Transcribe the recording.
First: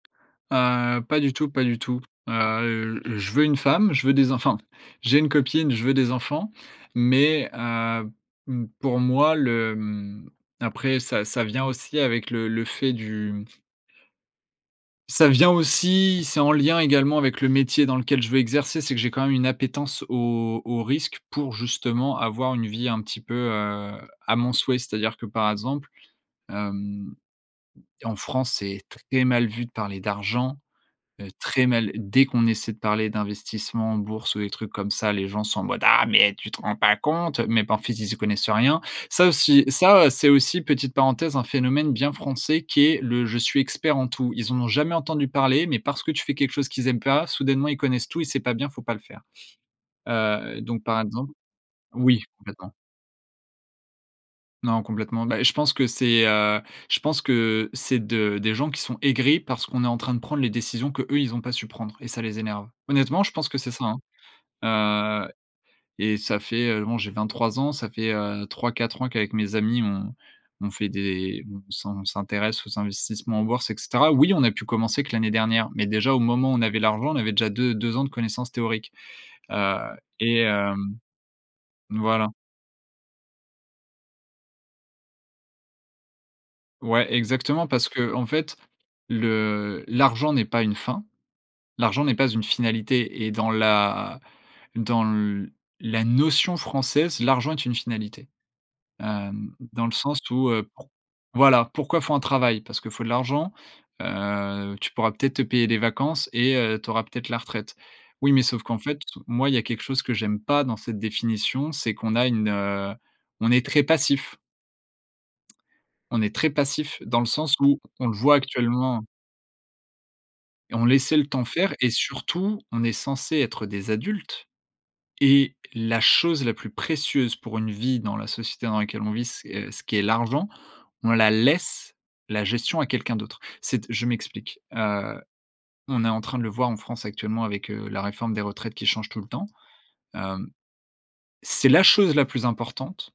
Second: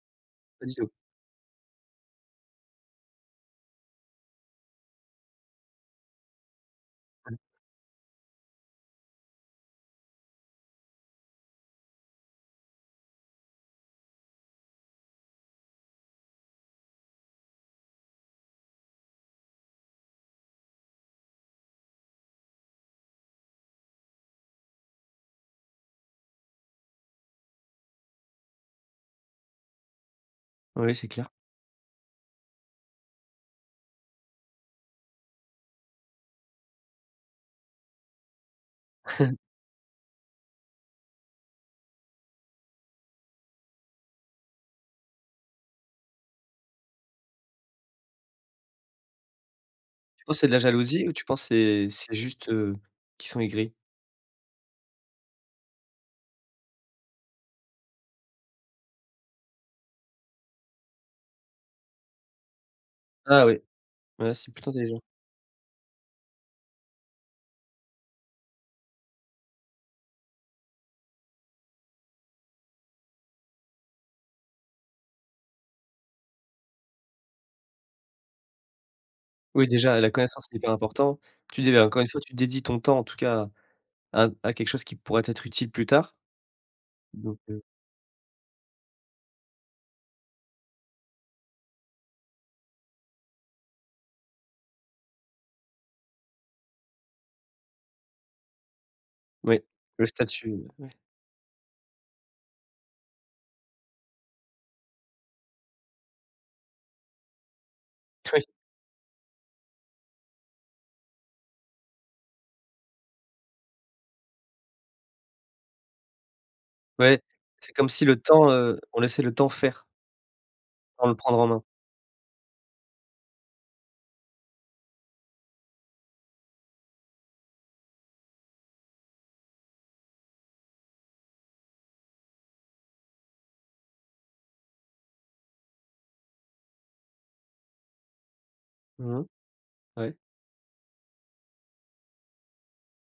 Bah disons Heu, pas du tout, pas du tout. Heu, je veux une femme, je veux des enf enfin, j'ai une copine, je veux des enfants mais, heu, m pour moi le, hem, après ça ça vient aussi avec le le fait du ça vient aussi, c'est en lien également avec le métier dans lequel je veux exercer. C'est que j'ai quand même une appétence au au risque pour justement avoir une vie un petit peu, heu, à mon souhait. C'est-à-dire que par exemple, hem, en France, c'est très mal vu de parler d'argent, Oui, c'est heu, clair. très mal. Dès qu'on essaie de parler d'investissement en bourse ou des trucs comme ça, les gens sont en mode: «Ah mais tu te rends pas compte!» Mais par contre ils y connaissent rien. Ça aussi, ça, heu, c'est aussi, petite parenthèse, un phénomène bien français qui est le: «Je suis expert en tout». Ils en ont jamais entendu parler, mais parce que tu fais quelque chose qu'ils aiment pas, soudainement ils connaissent tout et c'est pas bien, faut pas le faire. Soit c'est de la Heu, donc par jalousie ou tu exemple penses c'est c'est oui, juste, complètement. heu, qu'ils sont aigris? Non complètement. Bah et je pense que c'est, heu, je pense que, c'est de des gens qui sont aigris, parce qu'on est en train de prendre les décisions qu'eux ils ont pas su prendre et ça les énerve. Honnêtement je Ah pense que oui. c'est ça, hein. Ouais, c'est plutôt intelligent. Heu. Et ça fait, heu, bon j'ai 23 ans, ça fait, heu, 3-4 ans qu'avec mes amis on on fait des on s'in on s'intéresse aux investissements en bourse et cetera. Oui, a pu commencer que l'année dernière, mais déjà au moment où on avait l'argent, on avait déjà deux deux ans de connaissances théoriques. Oui Heu déjà, heu, la et connaissance c'est hyper hem important. Tu dis ben, encore une fois voilà. tu dédies ton temps en tout cas à à b à quelque chose qui pourrait t'être utile plus tard Ouais, donc, heu exactement, parce qu'en fait, le l'argent n'est pas une fin. L'argent n'est pas une finalité et dans la dans le la notion française, l'argent est une finalité. Hem, Oui. dans le Le sens où, statut. heu, pour Ouais. voilà, pourquoi il faut un travail? Parce que faut de l'argent. Heu, tu pourras peut-être te payer des vacances et heu, tu auras peut-être la retraite. Oui, mais Oui. sauf qu'en fait, moi il y a quelque chose que j'aime pas dans cette définition, c'est qu'on a une, heu on est très passif on est très passif dans Ouais, le sens c'est où comme si on le le voit temps, heu, on actuellement laissait le temps faire on avant de laissait le le prendre temps en main. faire et surtout, on est censé être des adultes et la chose la plus précieuse pour une vie dans la société dans laquelle on vit, c'est, heu, ce qui est l'argent, on la laisse la gestion à quelqu'un d'autre. C'est t je m'explique. Heu, on est en train de le voir en France actuellement avec, heu, la réforme des retraites qui change Mmh tout mh. le temps. Ouais. Hem. C'est la chose la plus importante.